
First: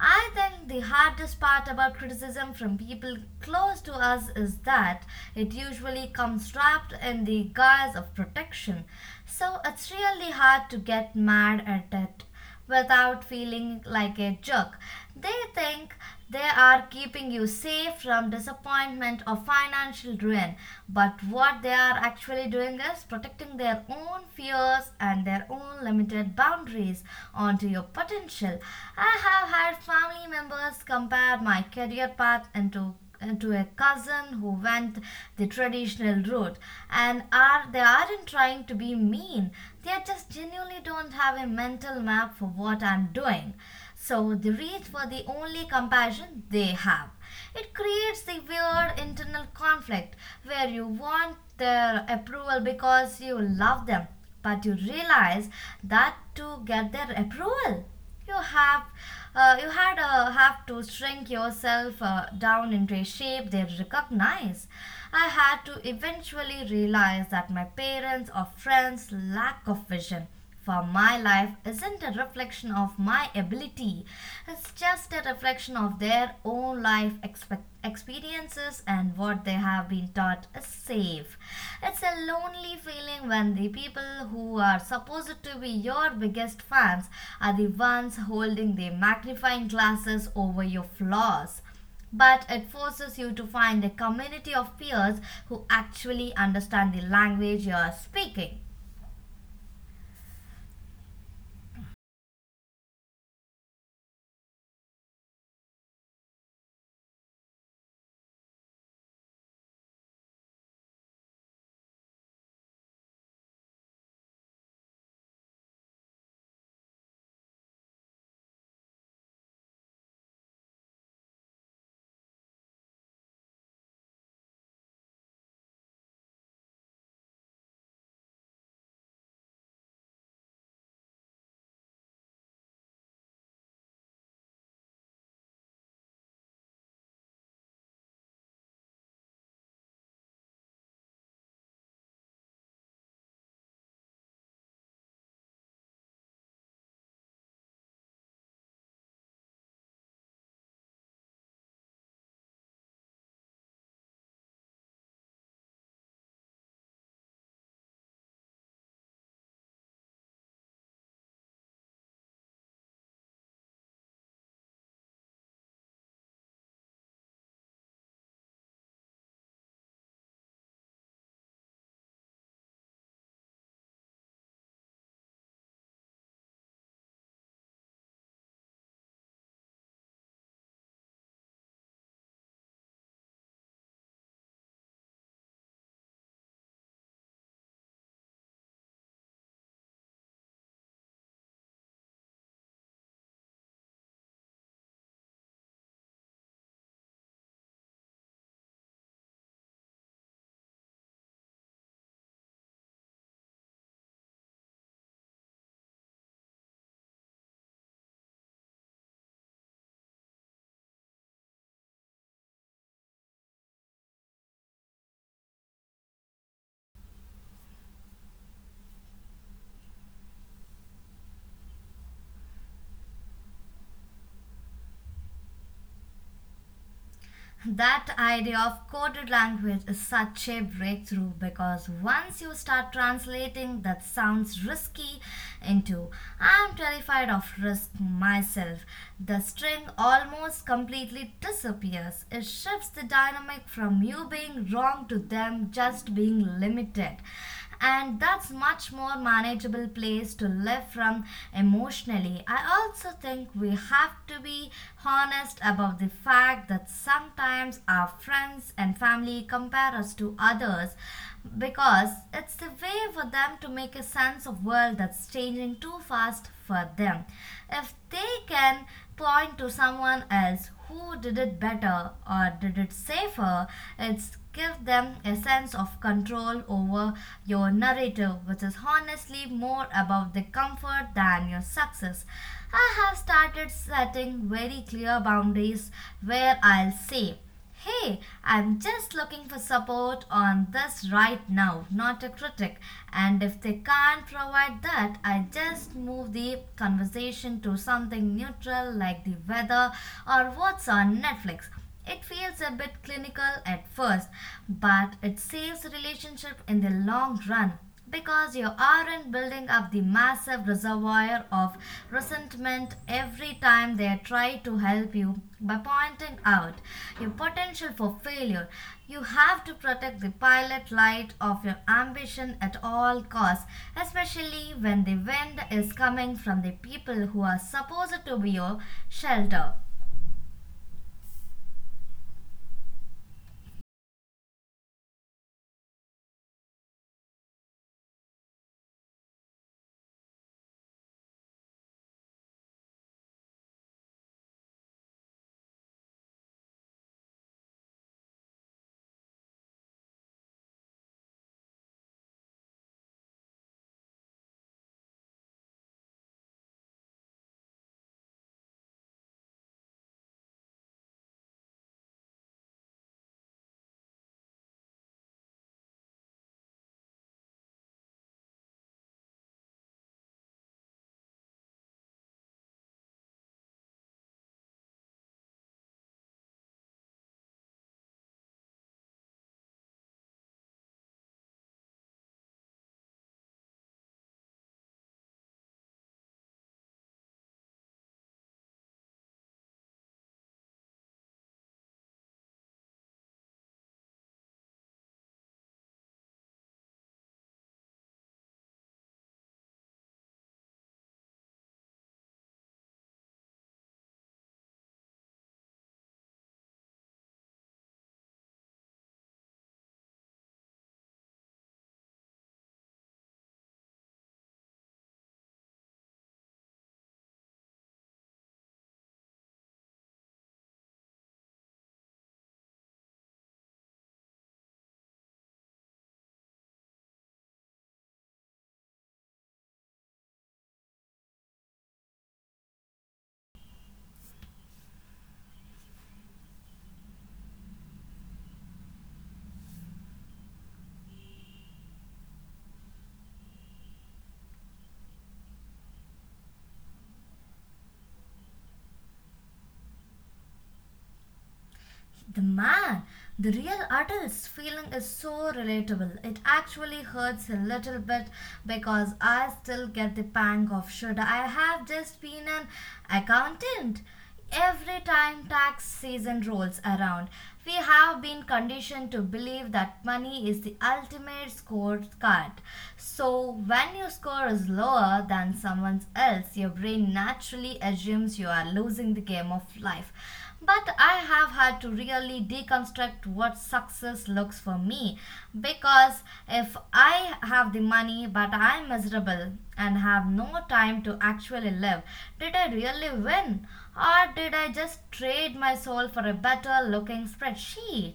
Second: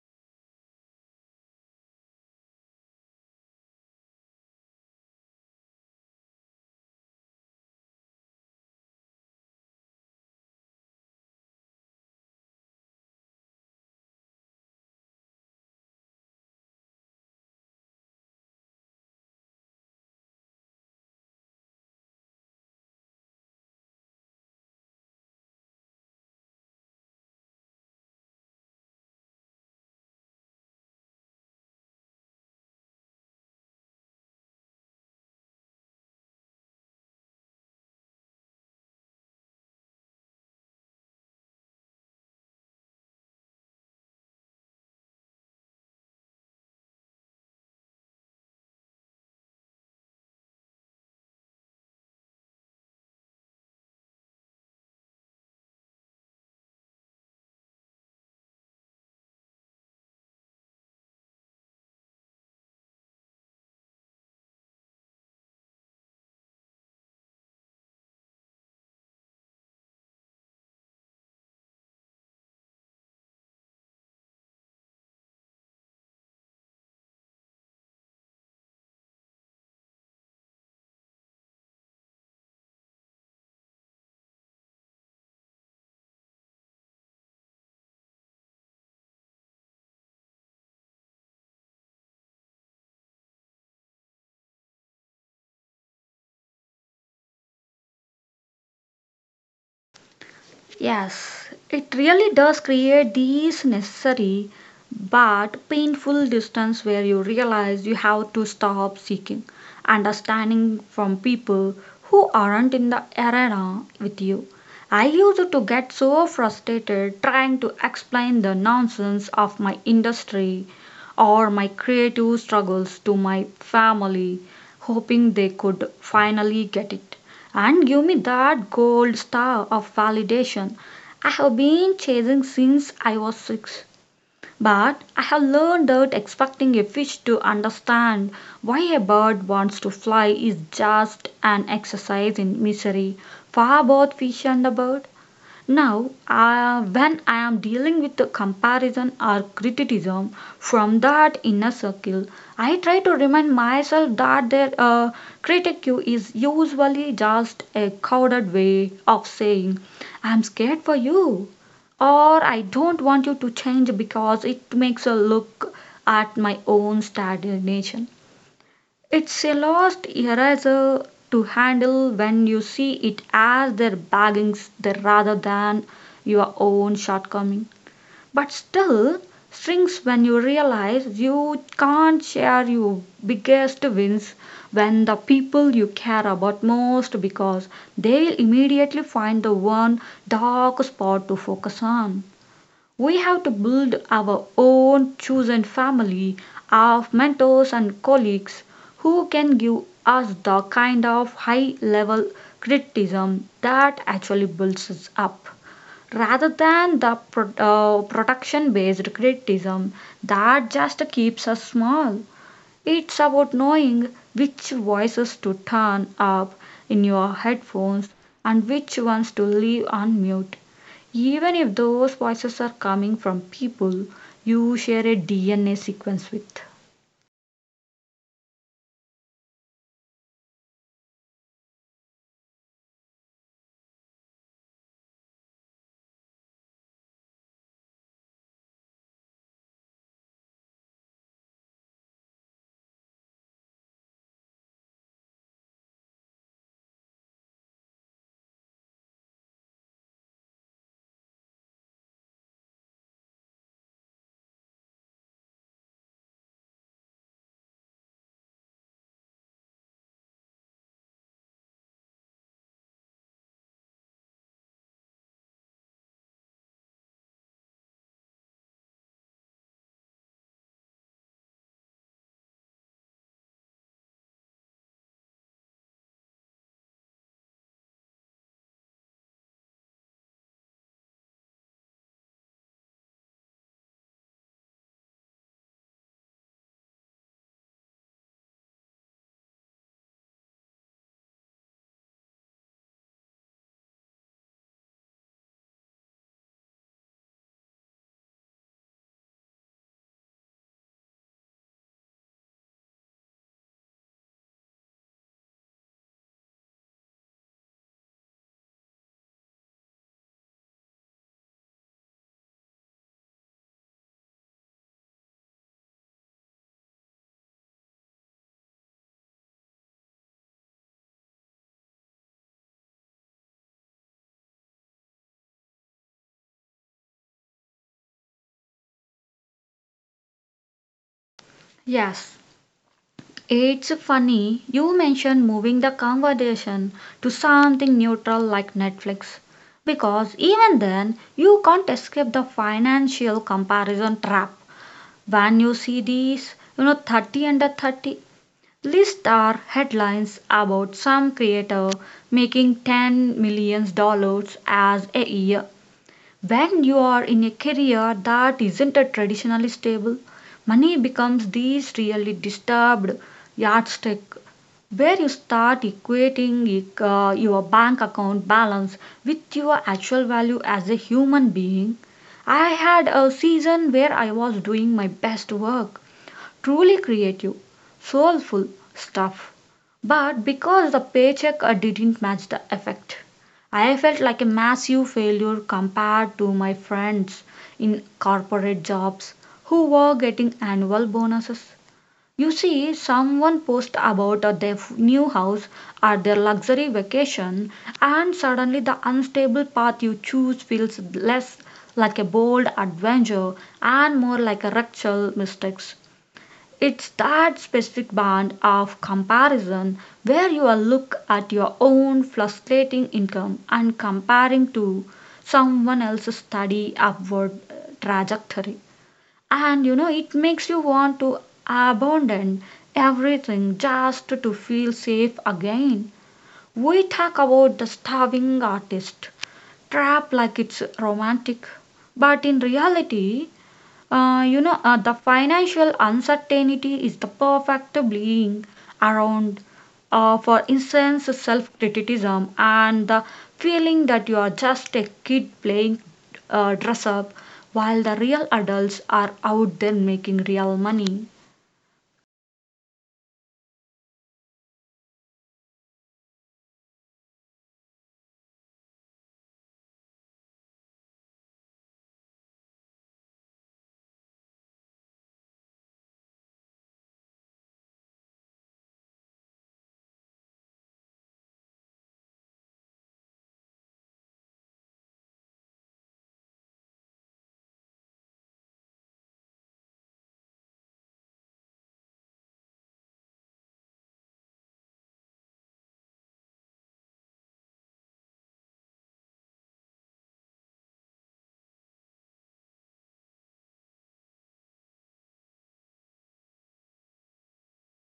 Speaker 2: I think the hardest part about criticism from people close to us is that it usually comes wrapped in the guise of protection. So it's really hard to get mad at it without feeling like a jerk. They think they are keeping you safe from disappointment or financial ruin. But what they are actually doing is protecting their own fears and their own limited boundaries onto your potential. I have had family members compare my career path into into a cousin who went the traditional route, and are, they aren't trying to be mean, they just genuinely don't have a mental map for what I'm doing, so the reach were the only compassion they have. It creates the weird internal conflict where you want their approval because you love them, but you realize that to get their approval, you have uh, you had uh, have to shrink yourself uh, down into a shape they recognize. I had to eventually realize that my parents or friends lack of vision for my life isn't a reflection of my ability, it's just a reflection of their own life expect- experiences and what they have been taught is safe. It's a lonely feeling when the people who are supposed to be your biggest fans are the ones holding the magnifying glasses over your flaws, but it forces you to find a community of peers who actually understand the language you are speaking.
Speaker 1: Yes, it really does create these necessary but painful distance where you realize you have to stop seeking understanding from people who aren't in the arena with you. I used to get so frustrated trying to explain the nonsense of my industry or my creative struggles to my family, hoping they could finally get it and give me that gold star of validation I have been chasing since I was six. But I have learned that expecting a fish to understand why a bird wants to fly is just an exercise in misery for both fish and the bird. Now, uh, when I am dealing with a comparison or criticism from that inner circle, I try to remind myself that their uh, critique is usually just a coded way of saying, I'm scared for you, or I don't want you to change because it makes a look at my own stagnation. It's a lost eraser to handle when you see it as their baggings there rather than your own shortcoming. But still strings when you realize you can't share your biggest wins when the people you care about most, because they'll immediately find the one dark spot to focus on. We have to build our own chosen family of mentors and colleagues who can give us the kind of high level criticism that actually builds us up, rather than the pro- uh, protection based criticism that just keeps us small. It's about knowing which voices to turn up in your headphones and which ones to leave on mute, even if those voices are coming from people you share a D N A sequence with.
Speaker 2: That idea of coded language is such a breakthrough because once you start translating that sounds risky into I'm terrified of risk myself, the string almost completely disappears. It shifts the dynamic from you being wrong to them just being limited, and that's much more manageable place to live from emotionally. I also think we have to be honest about the fact that sometimes our friends and family compare us to others because it's the way for them to make a sense of world that's changing too fast for them. If they can point to someone else who did it better or did it safer, it's give them a sense of control over your narrative, which is honestly more about the comfort than your success. I have started setting very clear boundaries where I'll say, hey, I'm just looking for support on this right now, not a critic. And if they can't provide that, I just move the conversation to something neutral like the weather or what's on Netflix. It feels a bit clinical at first, but it saves the relationship in the long run because you aren't building up the massive reservoir of resentment every time they try to help you by pointing out your potential for failure. You have to protect the pilot light of your ambition at all costs, especially when the wind is coming from the people who are supposed to be your shelter.
Speaker 1: Yes, it's funny you mentioned moving the conversation to something neutral like Netflix, because even then you can't escape the financial comparison trap when you see these you know thirty under thirty list are headlines about some creator making ten million dollars as a year. When you are in a career that isn't a traditionally stable, money becomes this really disturbed yardstick, where you start equating uh, your bank account balance with your actual value as a human being. I had a season where I was doing my best work, truly creative, soulful stuff. But because the paycheck uh, didn't match the effect, I felt like a massive failure compared to my friends in corporate jobs who were getting annual bonuses. You see, someone posts about uh, their f- new house or their luxury vacation, and suddenly the unstable path you choose feels less like a bold adventure and more like a rectal mistakes. It's that specific band of comparison where you are look at your own fluctuating income and comparing to someone else's steady upward uh, trajectory. And you know, it makes you want to abandon everything just to feel safe again. We talk about the starving artist trap like it's romantic, but in reality, uh, you know, uh, the financial uncertainty is the perfect bleeding around. Uh, for instance, self criticism and the feeling that you are just a kid playing uh, dress up while the real adults are out there making real money.
Speaker 2: The man, the real artist's feeling is so relatable. It actually hurts a little bit because I still get the pang of, should I have just been an accountant? Every time tax season rolls around, we have been conditioned to believe that money is the ultimate scorecard. So, when your score is lower than someone else, your brain naturally assumes you are losing the game of life. But I have had to really deconstruct what success looks for me, because if I have the money but I'm miserable and have no time to actually live, did I really win? Or did I just trade my soul for a better looking spreadsheet?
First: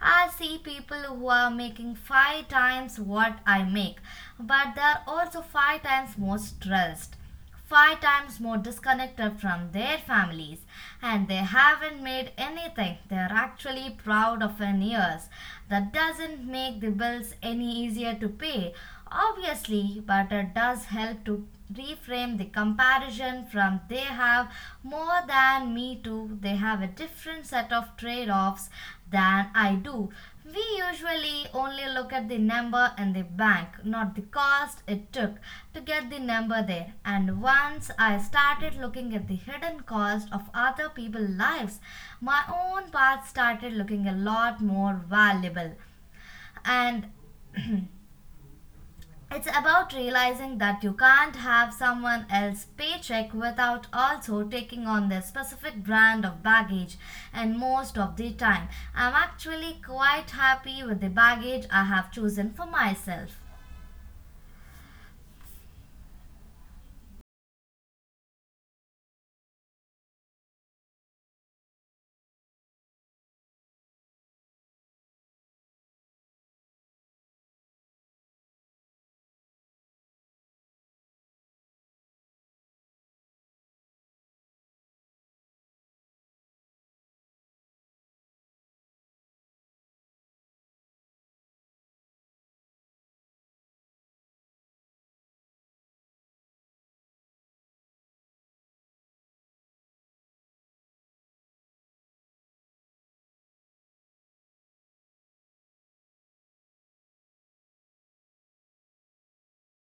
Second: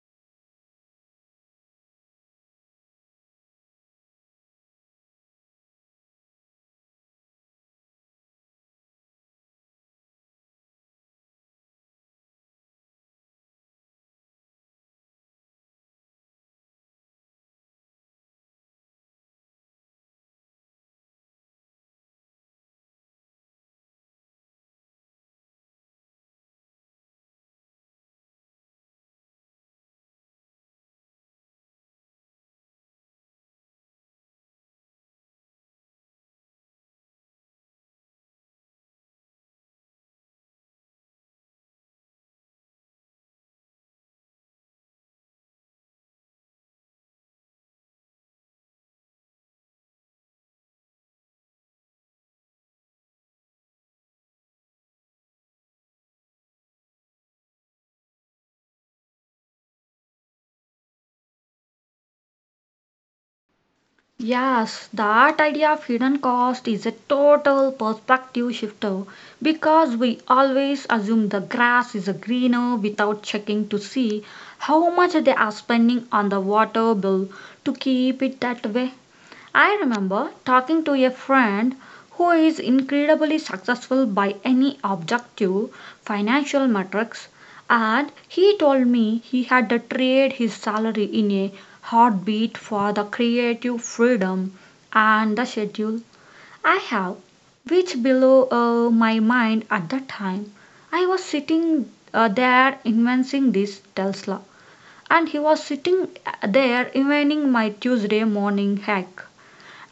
Speaker 2: I see people who are making five times what I make, but they're also five times more stressed, five times more disconnected from their families, and they haven't made anything they're actually proud of in years. That doesn't make the bills any easier to pay, obviously, but it does help to reframe the comparison from they have more than me to they have a different set of trade offs than I do. We usually only look at the number in the bank, not the cost it took to get the number there. And once I started looking at the hidden cost of other people's lives, my own path started looking a lot more valuable. And it's about realizing that you can't have someone else's paycheck without also taking on their specific brand of baggage. And most of the time, I'm actually quite happy with the baggage I have chosen for myself.
Speaker 1: Yes, that idea of hidden cost is a total perspective shifter, because we always assume the grass is greener without checking to see how much they are spending on the water bill to keep it that way. I remember talking to a friend who is incredibly successful by any objective financial metrics, and he told me he had to trade his salary in a heartbeat for the creative freedom and the schedule I have, which blew uh, my mind at the time. I was sitting uh, there inventing this Tesla, and he was sitting uh, there inventing my Tuesday morning hack,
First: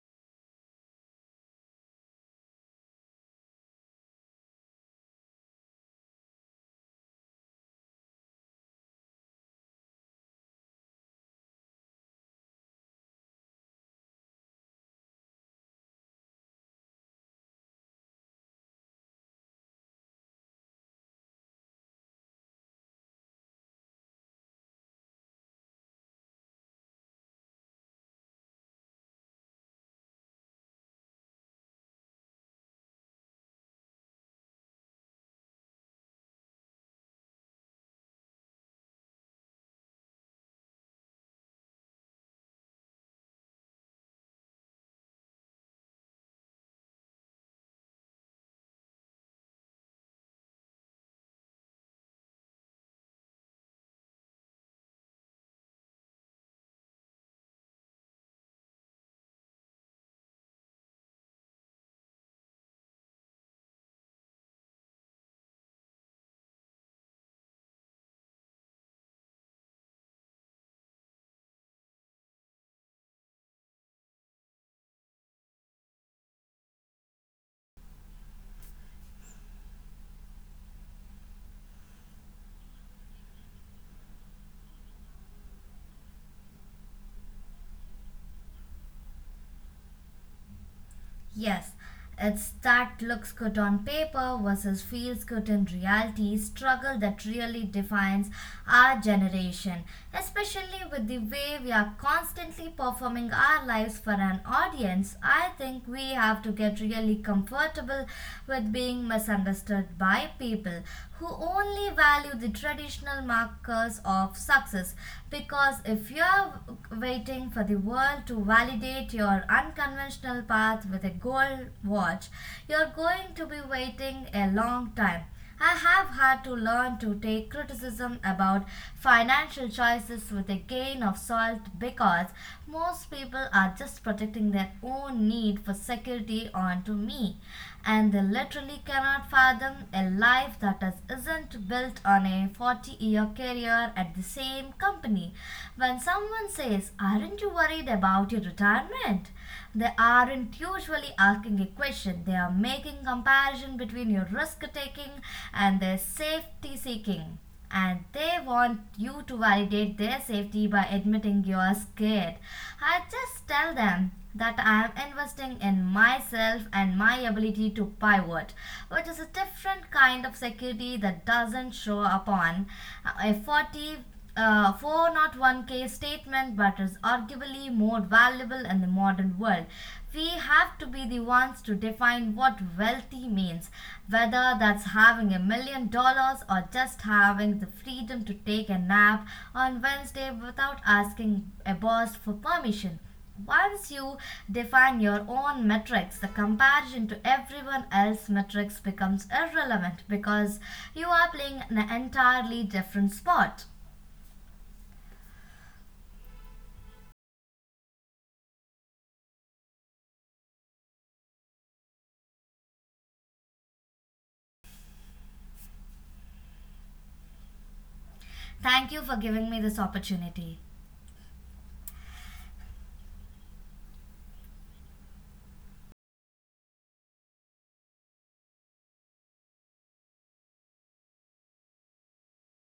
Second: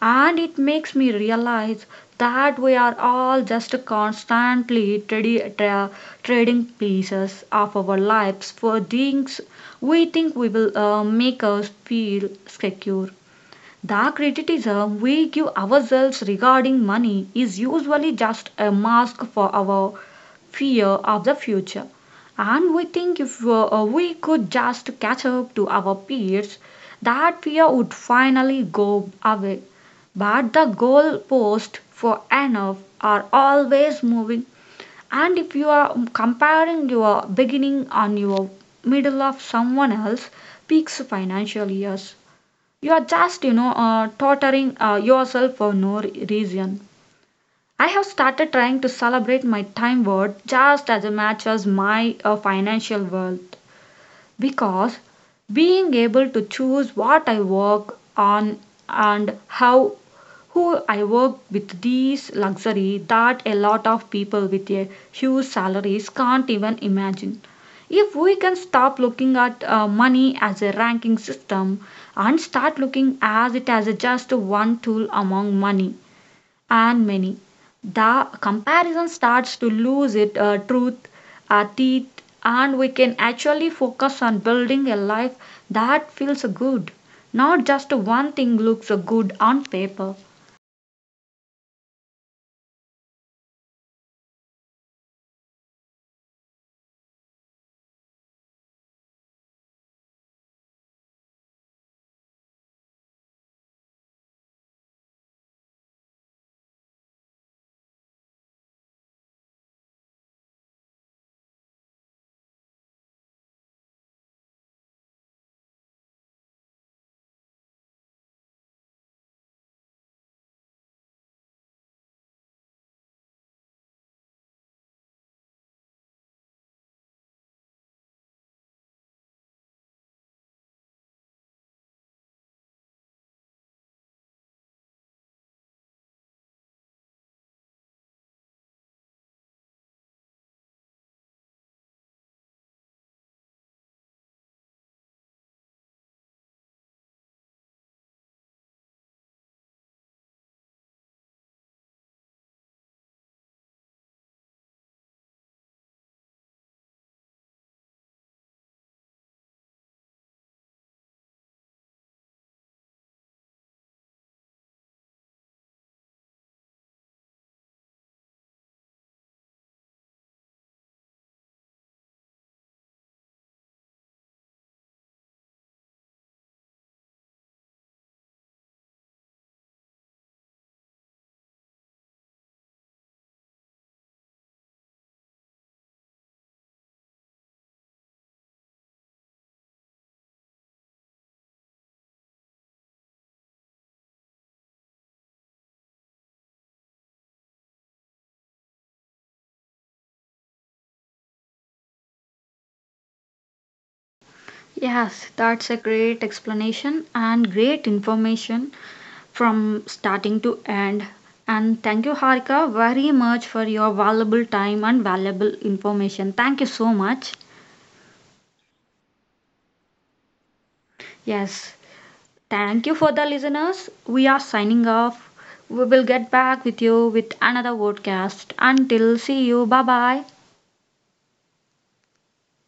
Speaker 1: and it makes me realize that we are all just constantly tradi- tra- trading pieces of our lives for things we think we will uh, make us feel secure. The criticism we give ourselves regarding money is usually just a mask for our fear of the future, and we think if uh, we could just catch up to our peers, that fear would finally go away. But the goalposts for enough are always moving, and if you are comparing your beginning on your middle of someone else's peaks financial years, you are just, you know, uh, torturing uh, yourself for no re- reason. I have started trying to celebrate my time worth just as much as my uh, financial worth, because being able to choose what I work on and how, who I work with, these luxury that a lot of people with a huge salaries can't even imagine. If we can stop looking at uh, money as a ranking system and start looking as it as a just one tool among money, and many. The comparison starts to lose its uh, truth, uh, teeth, and we can actually focus on building a life that feels good. Not just one thing looks good on paper.
Speaker 2: Yes, it's that looks good on paper versus feels good in reality struggle that really defines our generation, especially with the way we are constantly performing our lives for an audience. I think we have to get really comfortable with being misunderstood by people who only value the traditional markers of success, because if you are waiting for the world to validate your or unconventional path with a gold watch, you're going to be waiting a long time. I have had to learn to take criticism about financial choices with a grain of salt, because most people are just protecting their own need for security onto me, and they literally cannot fathom a life that is, isn't built on a forty year career at the same company. When someone says, aren't you worried about your retirement? They aren't usually asking a question, they are making comparison between your risk taking and their safety seeking, and they want you to validate their safety by admitting you are scared. I just tell them that I am investing in myself and my ability to pivot, which is a different kind of security that doesn't show up on a 40 uh, four oh one k statement but is arguably more valuable in the modern world. We have to be the ones to define what wealthy means, whether that's having a million dollars or just having the freedom to take a nap on Wednesday without asking a boss for permission. Once you define your own metrics, the comparison to everyone else's metrics becomes irrelevant because you are playing an entirely different sport.
Speaker 1: Yes, that's a great explanation and great information from starting to end. And thank you, Harika, very much for your valuable time and valuable information. Thank you so much.
Speaker 2: Thank you for giving me this opportunity.
Speaker 1: Yes, Thank you for the listeners. We are signing off. We will get back with you with another podcast. Until see you. Bye bye.